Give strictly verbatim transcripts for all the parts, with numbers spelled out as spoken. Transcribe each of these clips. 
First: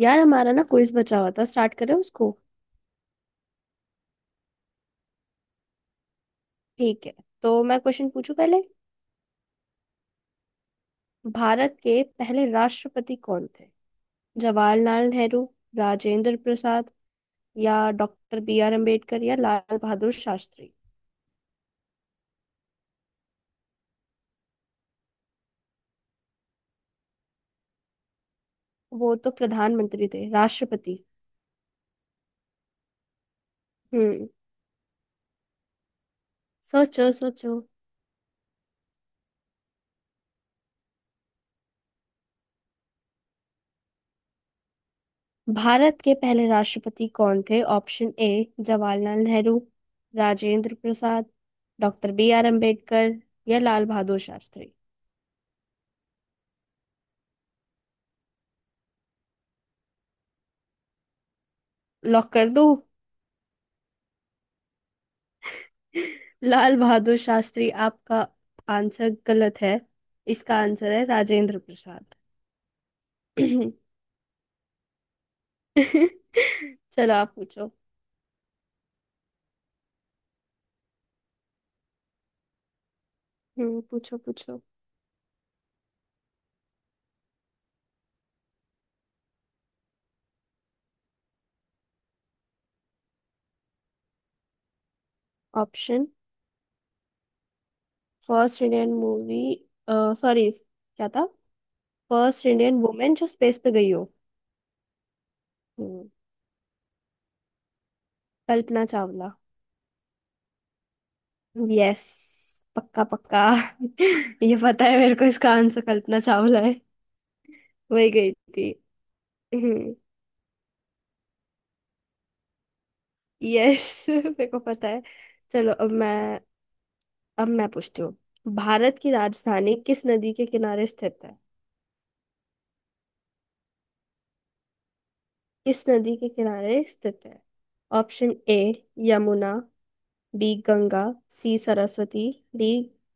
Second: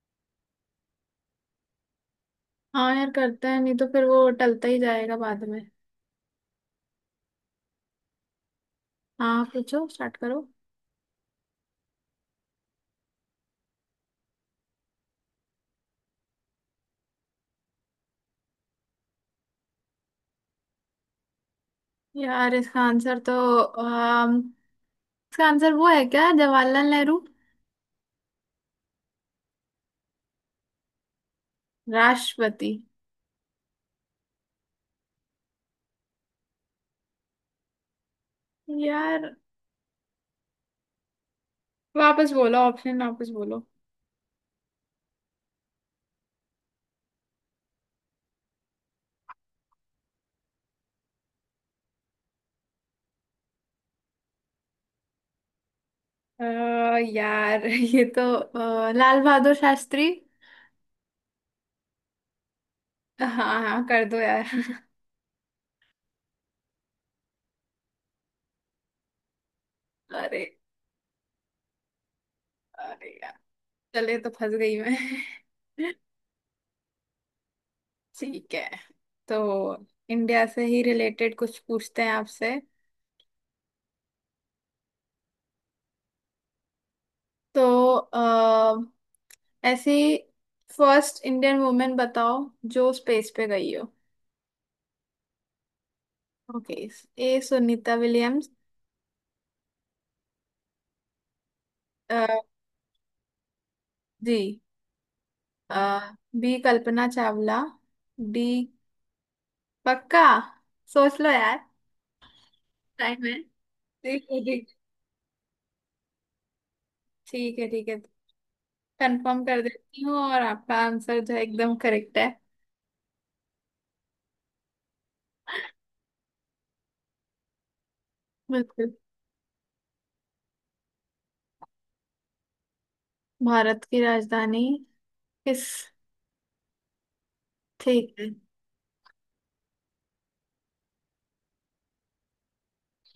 यार हमारा ना क्विज बचा हुआ था, स्टार्ट करें उसको। हाँ यार करते हैं नहीं तो फिर वो टलता ही जाएगा बाद में। ठीक है। तो मैं क्वेश्चन पूछूं पहले। हाँ पूछो स्टार्ट करो। भारत के पहले राष्ट्रपति कौन थे? जवाहरलाल नेहरू, राजेंद्र प्रसाद या डॉक्टर बी आर अम्बेडकर या लाल बहादुर शास्त्री। यार इसका आंसर तो अम, इसका आंसर वो है क्या, जवाहरलाल नेहरू? वो तो प्रधानमंत्री थे, राष्ट्रपति। राष्ट्रपति? हम्म। सोचो सोचो। यार वापस बोलो, ऑप्शन वापस बोलो। भारत के पहले राष्ट्रपति कौन थे? Option A Jawaharlal Nehru, Rajendra Prasad, doctor B R Ambedkar या लाल बहादुर शास्त्री। अ, यार ये तो अ, लाल बहादुर शास्त्री। लॉक कर दूं? हाँ। हाँ कर दो यार। लाल बहादुर शास्त्री आपका आंसर गलत है। अरे। इसका आंसर है राजेंद्र प्रसाद। अरे यार चले तो फंस गई मैं। चलो, आप पूछो। ठीक है। तो इंडिया से ही रिलेटेड कुछ पूछते हैं आपसे। हम्म, पूछो पूछो। तो आ, ऐसी फर्स्ट इंडियन वुमेन बताओ जो स्पेस पे गई हो। Option. Okay. A Sunita Williams. First Indian movie, sorry क्या था? अ, फर्स्ट इंडियन वुमेन जो स्पेस पे गई हो। जी। हम्म, बी कल्पना चावला। डी। कल्पना चावला। पक्का सोच लो यार, यस, पक्का टाइम है। पक्का। ठीक है, ये ठीक। पता है मेरे को, इसका आंसर कल्पना चावला है। ठीक है ठीक है, वही गई थी। कंफर्म कर देती हूँ और आपका आंसर जो है एकदम करेक्ट है। यस मेरे को पता है। चलो अब मैं अब मैं पूछती हूँ। बिल्कुल। भारत की राजधानी किस नदी के किनारे स्थित है? भारत की राजधानी किस। किस नदी के किनारे स्थित है? ठीक है। Option A Yamuna, B Ganga, C Saraswati, D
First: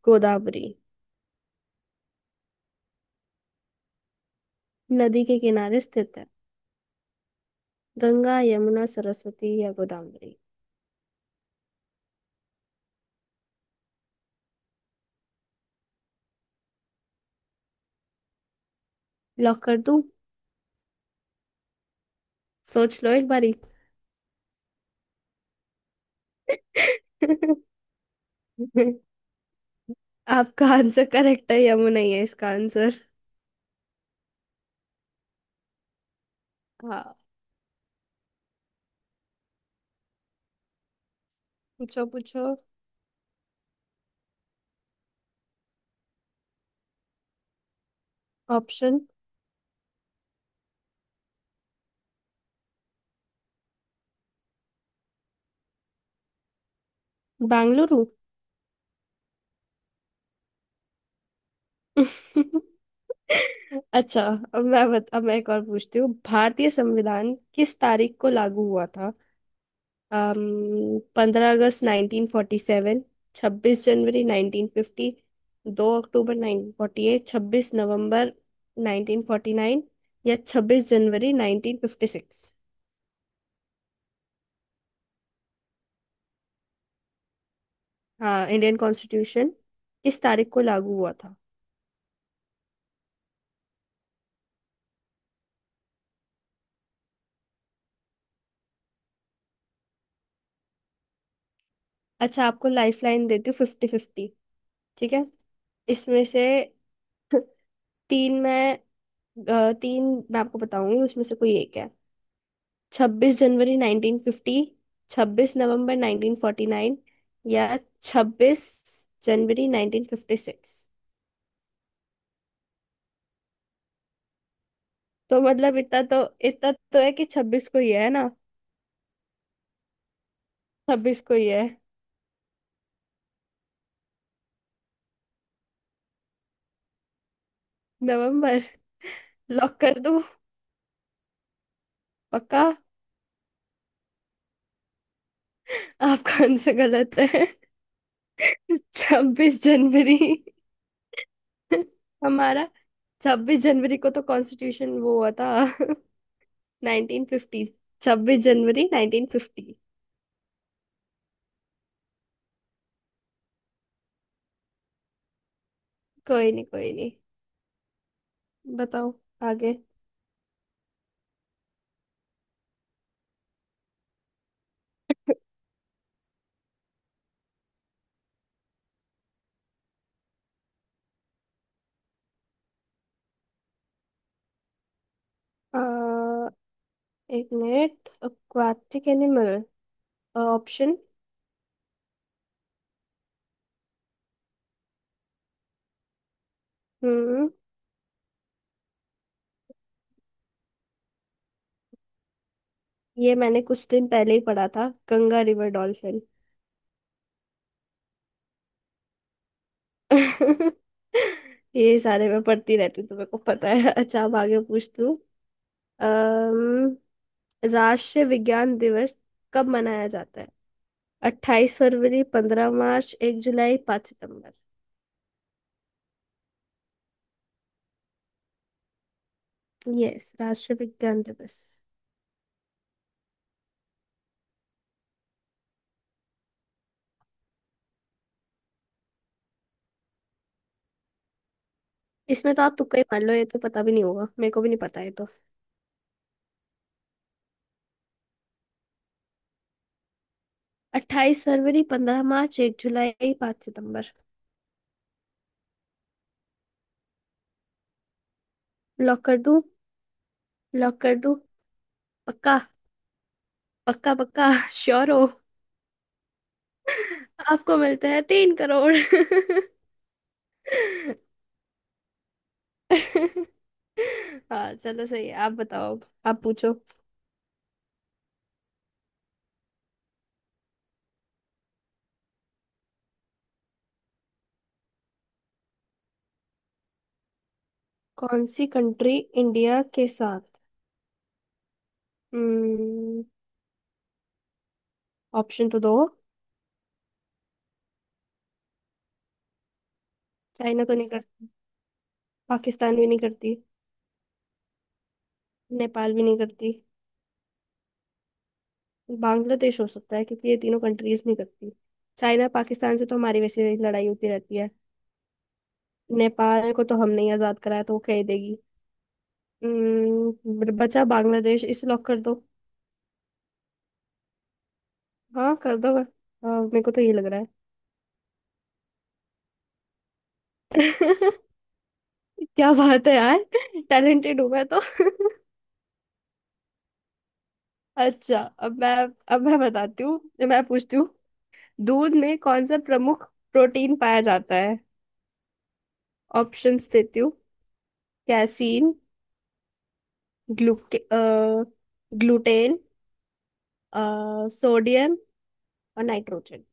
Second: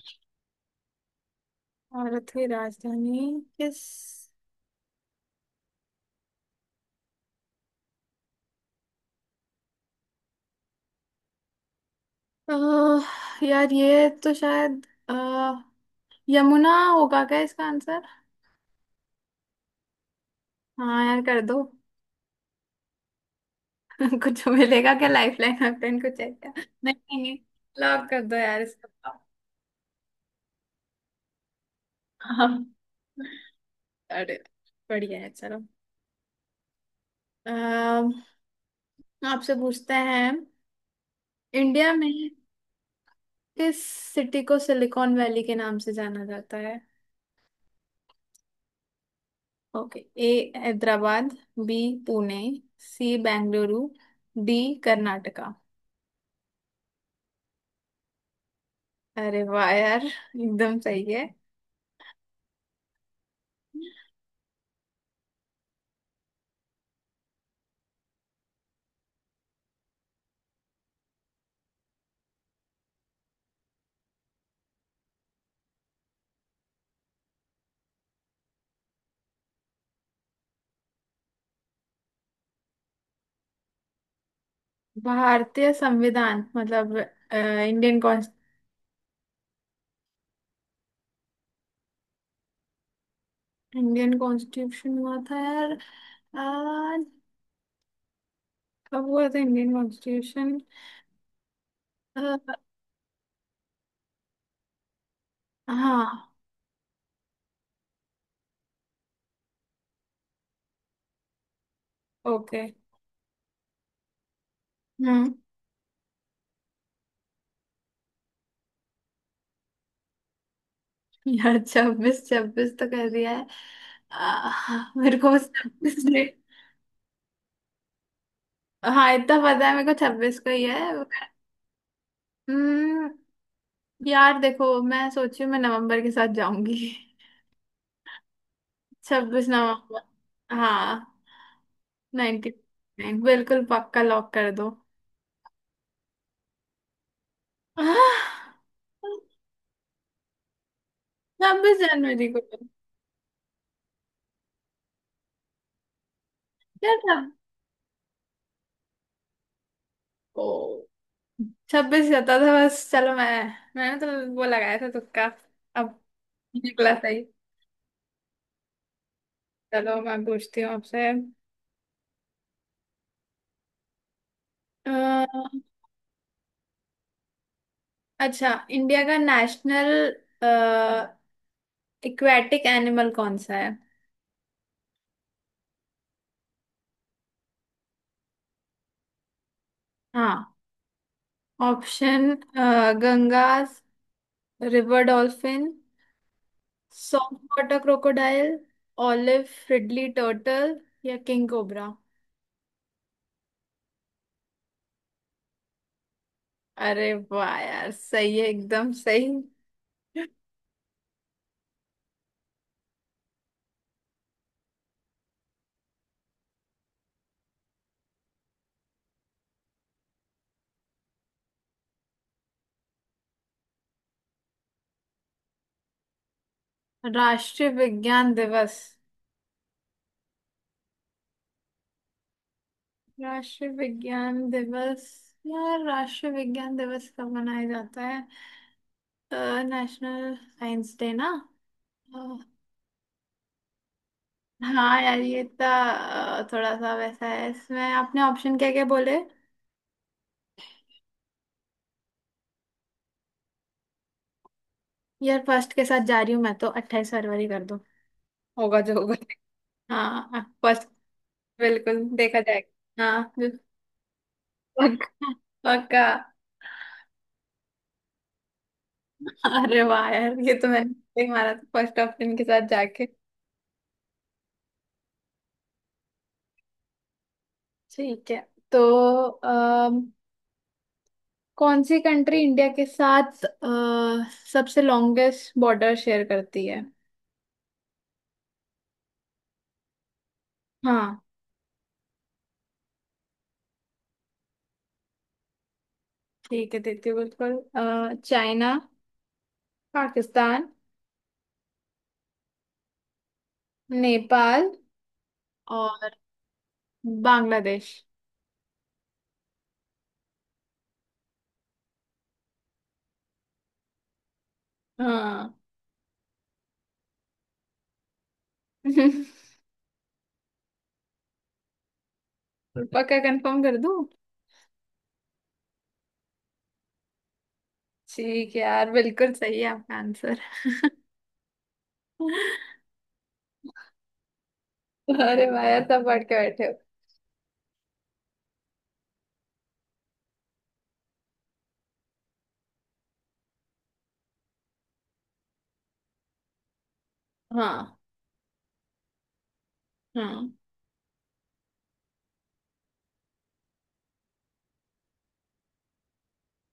Godavari. Bharat की राजधानी किस। नदी के किनारे स्थित है? गंगा, यमुना, सरस्वती या गोदावरी। अह, यार ये तो शायद अह, यमुना होगा क्या इसका आंसर। लॉक कर दूं? हाँ यार कर दो। सोच लो एक बारी। कुछ मिलेगा क्या, लाइफ लाइन वैफलाइन कुछ है क्या? नहीं नहीं, नहीं लॉक कर दो यार इसका। आपका आंसर करेक्ट है, यमुना ही है हाँ। इसका आंसर। अरे, बढ़िया है चलो। हाँ, अह, आपसे पूछते हैं, इंडिया पूछो में पूछो। किस सिटी को सिलिकॉन वैली के नाम से जाना जाता है? Option okay. A Hyderabad. B Pune. C Bengaluru. D Karnataka. Bengaluru. अरे वाह यार एकदम सही है। अच्छा। अब मैं बत, अब मैं एक और पूछती हूँ। भारतीय संविधान किस तारीख को लागू हुआ था? पंद्रह अगस्त नाइनटीन फोर्टी सेवन, छब्बीस जनवरी नाइनटीन फिफ्टी, दो अक्टूबर नाइनटीन फोर्टी एट, छब्बीस नवंबर नाइनटीन फोर्टी नाइन या छब्बीस जनवरी नाइनटीन फिफ्टी सिक्स। भारतीय संविधान मतलब इंडियन। हाँ, इंडियन कॉन्स्टिट्यूशन किस तारीख को लागू हुआ था? इंडियन कॉन्स्टिट्यूशन हुआ था यार। अ, कब हुआ था इंडियन कॉन्स्टिट्यूशन? अच्छा, आपको लाइफ लाइन देती हूँ फिफ्टी फिफ्टी। ठीक है। इसमें हाँ। से तीन मैं अ, तीन मैं आपको बताऊंगी उसमें से कोई एक है। ओके। छब्बीस जनवरी 1950, हम्म। छब्बीस नवंबर 1949 या छब्बीस जनवरी 1956। यार छब्बीस छब्बीस तो कर दिया है। अ, मेरे को तो बस मतलब इतना छब्बीस तो डेट। इतना तो है कि छब्बीस को ही है ना। हाँ इतना पता है मेरे को छब्बीस को ही है। छब्बीस को ही है। हम्म। यार देखो मैं सोची हूँ मैं नवंबर के साथ जाऊंगी। नवंबर। छब्बीस लॉक कर नवंबर। दूं? हाँ, नाइनटी पक्का? नाइन बिल्कुल पक्का लॉक कर दो। आपका आंसर गलत है। आह, छब्बीस जनवरी। छब्बीस जनवरी को? हमारा छब्बीस जनवरी को तो कॉन्स्टिट्यूशन वो हुआ था। क्या था? Nineteen fifty. छब्बीस जनवरी 1950। ओ, छब्बीस जाता था बस। चलो मैं, मैंने तो वो लगाया था तुक्का अब, कोई नहीं कोई निकला नहीं। सही। बताओ आगे। चलो मैं पूछती हूँ आपसे। अह, अच्छा इंडिया का नेशनल इक्वेटिक एनिमल कौन सा है? अ, एक मिनट, एक्वाटिक एनिमल। हाँ। Option. Option: Ganga river dolphin, soft hmm. Water crocodile, olive ridley turtle या किंग कोबरा। ये मैंने कुछ दिन पहले ही पढ़ा था, गंगा रिवर डॉल्फिन। अरे वाह यार सही है एकदम सही। ये सारे मैं पढ़ती रहती हूँ तो मेरे को पता है। अच्छा, अब आगे पूछ तू। अम्म, राष्ट्रीय विज्ञान दिवस कब मनाया जाता है? अट्ठाईस फरवरी, पंद्रह मार्च, एक जुलाई, पाँच सितंबर। राष्ट्रीय विज्ञान दिवस। यस, राष्ट्रीय विज्ञान दिवस। राष्ट्रीय विज्ञान दिवस। यार राष्ट्रीय विज्ञान दिवस कब मनाया जाता है? नेशनल साइंस डे ना। अ, इसमें तो आप तुक्का ही मान लो, ये तो पता भी नहीं होगा, मेरे को भी नहीं पता हाँ है। यार ये तो अ, थोड़ा सा वैसा है, इसमें आपने ऑप्शन क्या क्या बोले? अट्ठाईस फरवरी, पंद्रह मार्च, एक जुलाई, पाँच सितंबर। यार फर्स्ट के साथ जा रही हूँ मैं तो, अट्ठाईस फरवरी कर दो। होगा जो होगा। लॉक कर दूं? हाँ फर्स्ट। लॉक कर दूं? बिल्कुल देखा पक्का? जाएगा। हाँ, पक्का पक्का? श्योर हो? पक्का पक्का। आपको मिलता है तीन करोड़। अरे वाह यार ये तो मैंने नहीं मारा था फर्स्ट ऑप्शन के साथ जाके। हाँ, चलो सही है, आप बताओ। आप पूछो। ठीक है। तो अम, कौन सी कंट्री इंडिया के साथ अ, सबसे लॉन्गेस्ट बॉर्डर शेयर करती है? कौन सी कंट्री इंडिया के साथ। हाँ। हम्म। ऑप्शन तो दो। ठीक है देती हूँ बिल्कुल। अ, चाइना, पाकिस्तान, चाइना तो नहीं करती। पाकिस्तान भी नहीं करती। नेपाल और नेपाल भी नहीं करती। बांग्लादेश। बांग्लादेश हो सकता है क्योंकि ये तीनों कंट्रीज नहीं करती। चाइना, पाकिस्तान से तो हमारी वैसे ही लड़ाई होती रहती है। हाँ। नेपाल को तो हमने ही आजाद कराया तो वो कह ही देगी। हम्म, ब- बचा बांग्लादेश, इसे लॉक कर दो। पक्का कंफर्म कर दूँ? हाँ कर दो, हाँ, मेरे को तो ये लग रहा है। ठीक है यार, बिल्कुल सही है आपका आंसर। क्या बात है यार। टैलेंटेड हूँ मैं तो। अरे भाई तब पढ़ के बैठे हो। अच्छा अब मैं अब मैं बताती हूँ, मैं पूछती हूँ। दूध में कौन सा प्रमुख प्रोटीन पाया जाता है? ऑप्शंस देती हूँ। हाँ। कैसीन, हाँ ग्लूके ग्लूटेन, सोडियम और नाइट्रोजन।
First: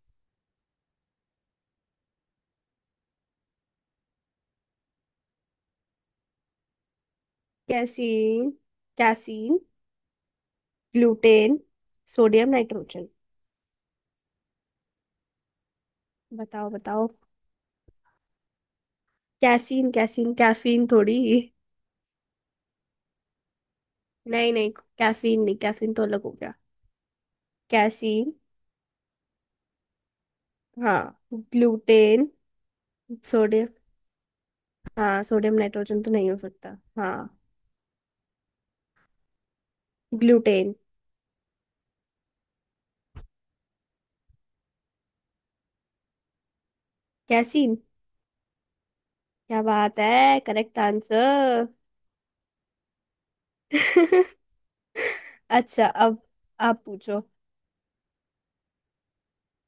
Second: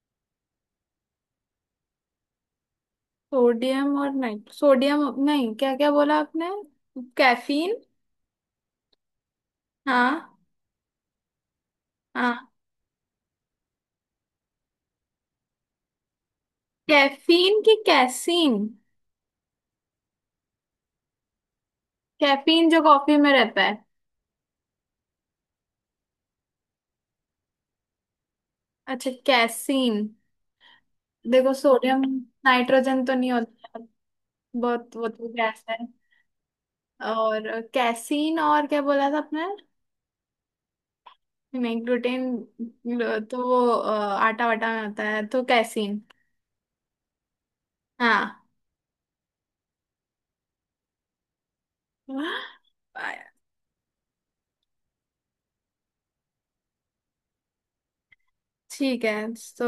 सोडियम और नाइट सोडियम नहीं, क्या क्या बोला आपने? कैफीन? कैसीन, कैसीन, हाँ। ग्लूटेन, हाँ। Sodium, nitrogen. बताओ बताओ। कैफीन की कैसीन? कैसीन, कैसीन कैफीन थोड़ी। कैफीन जो कॉफी में रहता है। नहीं नहीं, कैफीन नहीं, कैफीन तो अलग हो गया। कैसीन। अच्छा, कैसीन। हाँ, देखो, सोडियम ग्लूटेन, नाइट्रोजन तो नहीं सोडियम। होता, बहुत वो हाँ, तो सोडियम गैस है। नाइट्रोजन तो नहीं हो सकता, हाँ। और कैसीन और क्या बोला था आपने? ग्लूटेन। नहीं, ग्लूटेन तो वो अ, आटा वाटा में होता है, तो कैसीन। कैसीन। हाँ। क्या बात है, करेक्ट आंसर। अच्छा, अब आप पूछो। ठीक है। तो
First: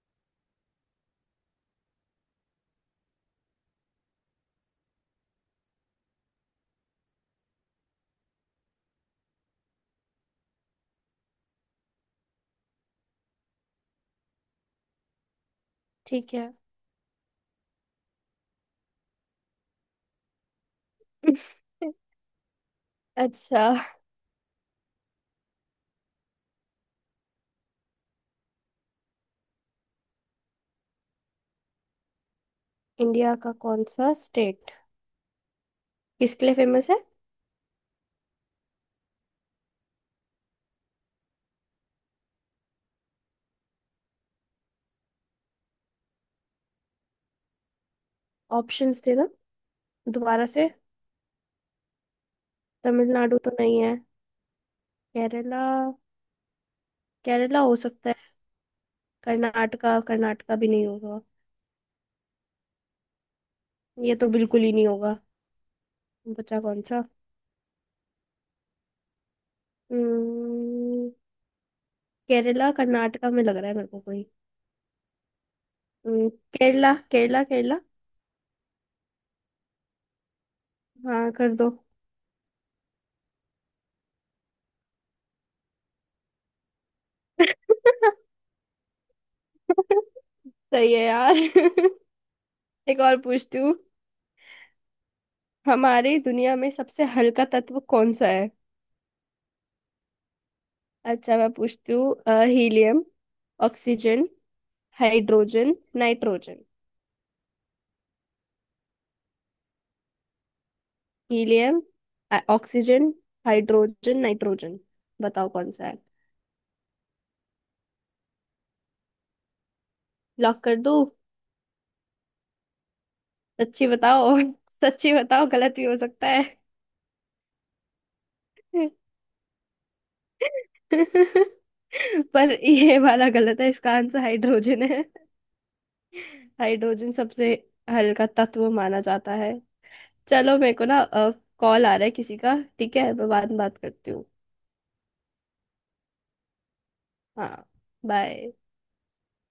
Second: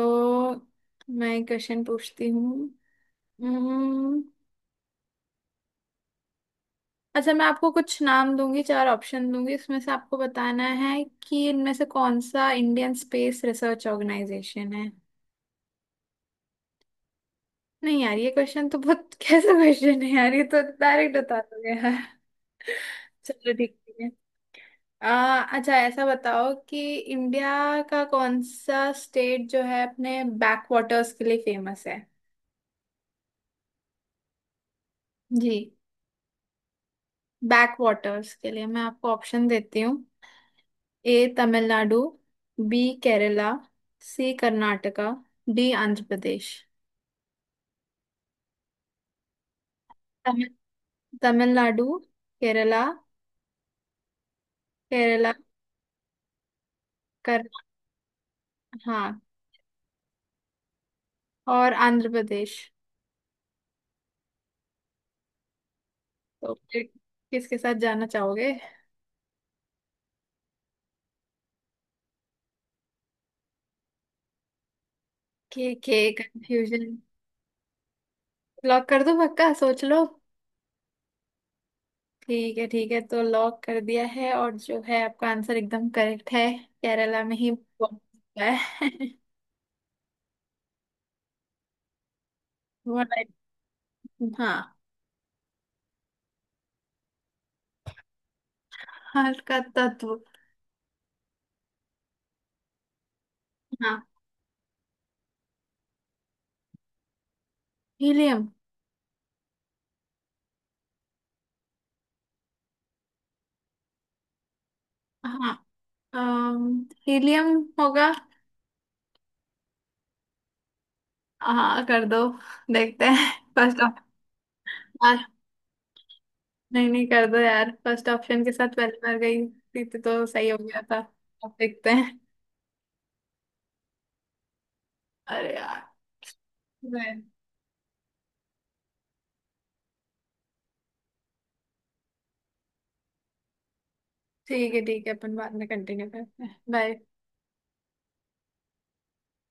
मैं क्वेश्चन पूछती हूँ। हम्म, अच्छा मैं आपको कुछ नाम दूंगी, चार ऑप्शन दूंगी, उसमें से आपको बताना है कि इनमें से कौन सा इंडियन स्पेस रिसर्च ऑर्गेनाइजेशन है। ठीक है। नहीं यार ये क्वेश्चन तो बहुत कैसा क्वेश्चन है यार, ये तो डायरेक्ट बता दोगे यार। चलो अच्छा, ठीक है। आ, अच्छा ऐसा बताओ कि इंडिया का कौन सा स्टेट जो है अपने बैक वाटर्स के लिए फेमस है? इंडिया का कौन सा स्टेट जी, किसके लिए फेमस है? बैक वाटर्स के लिए। मैं आपको ऑप्शन देती हूँ: A Tamil Nadu, B Kerala, C Karnataka, D Andhra Pradesh. Options देना दोबारा तमिल- से। तमिलनाडु, केरला, तमिलनाडु तो नहीं है। केरला केरला। कर, केरला हो सकता है। हाँ, कर्नाटका, कर्नाटका भी नहीं होगा। और आंध्र प्रदेश। ये तो बिल्कुल ही नहीं होगा। तो बचा कौन फिर सा? किसके साथ जाना चाहोगे? हम्म, केरला कर्नाटका में लग रहा है मेरे को कोई। के के हम्म, कंफ्यूजन। केरला केरला केरला। लॉक कर दो, पक्का सोच लो। हाँ कर दो। ठीक है ठीक है तो लॉक कर दिया है, और जो है आपका आंसर एकदम करेक्ट है, केरला में ही हुआ है। सही है यार। एक हुआ और है। पूछती हूँ। हाँ। हमारी दुनिया में सबसे हल्का तत्व कौन सा है? हाल का तत्व। अच्छा मैं पूछती हूँ अ, हीलियम, हाँ। Oxygen, hydrogen, nitrogen. Helium. Helium, अ, ऑक्सीजन, हाइड्रोजन, नाइट्रोजन। बताओ हाँ। कौन सा है? अम, हीलियम होगा। लॉक कर दूँ? हाँ कर दो, देखते हैं। फर्स्ट सच्ची बताओ, सच्ची ऑप्शन। बताओ गलत भी हो सकता है। नहीं नहीं कर दो यार, फर्स्ट ऑप्शन के साथ पहले बार गई थी तो तो सही हो गया था, अब देखते हैं। पर ये वाला गलत है, इसका आंसर हाइड्रोजन है। अरे यार। हाइड्रोजन मैं- सबसे हल्का तत्व माना जाता है। चलो, मेरे को ना कॉल आ रहा है किसी का, ठीक है मैं बाद में बात करती हूँ। ठीक है ठीक है, अपन बाद में कंटिन्यू करते हैं, बाय। हाँ। बाय।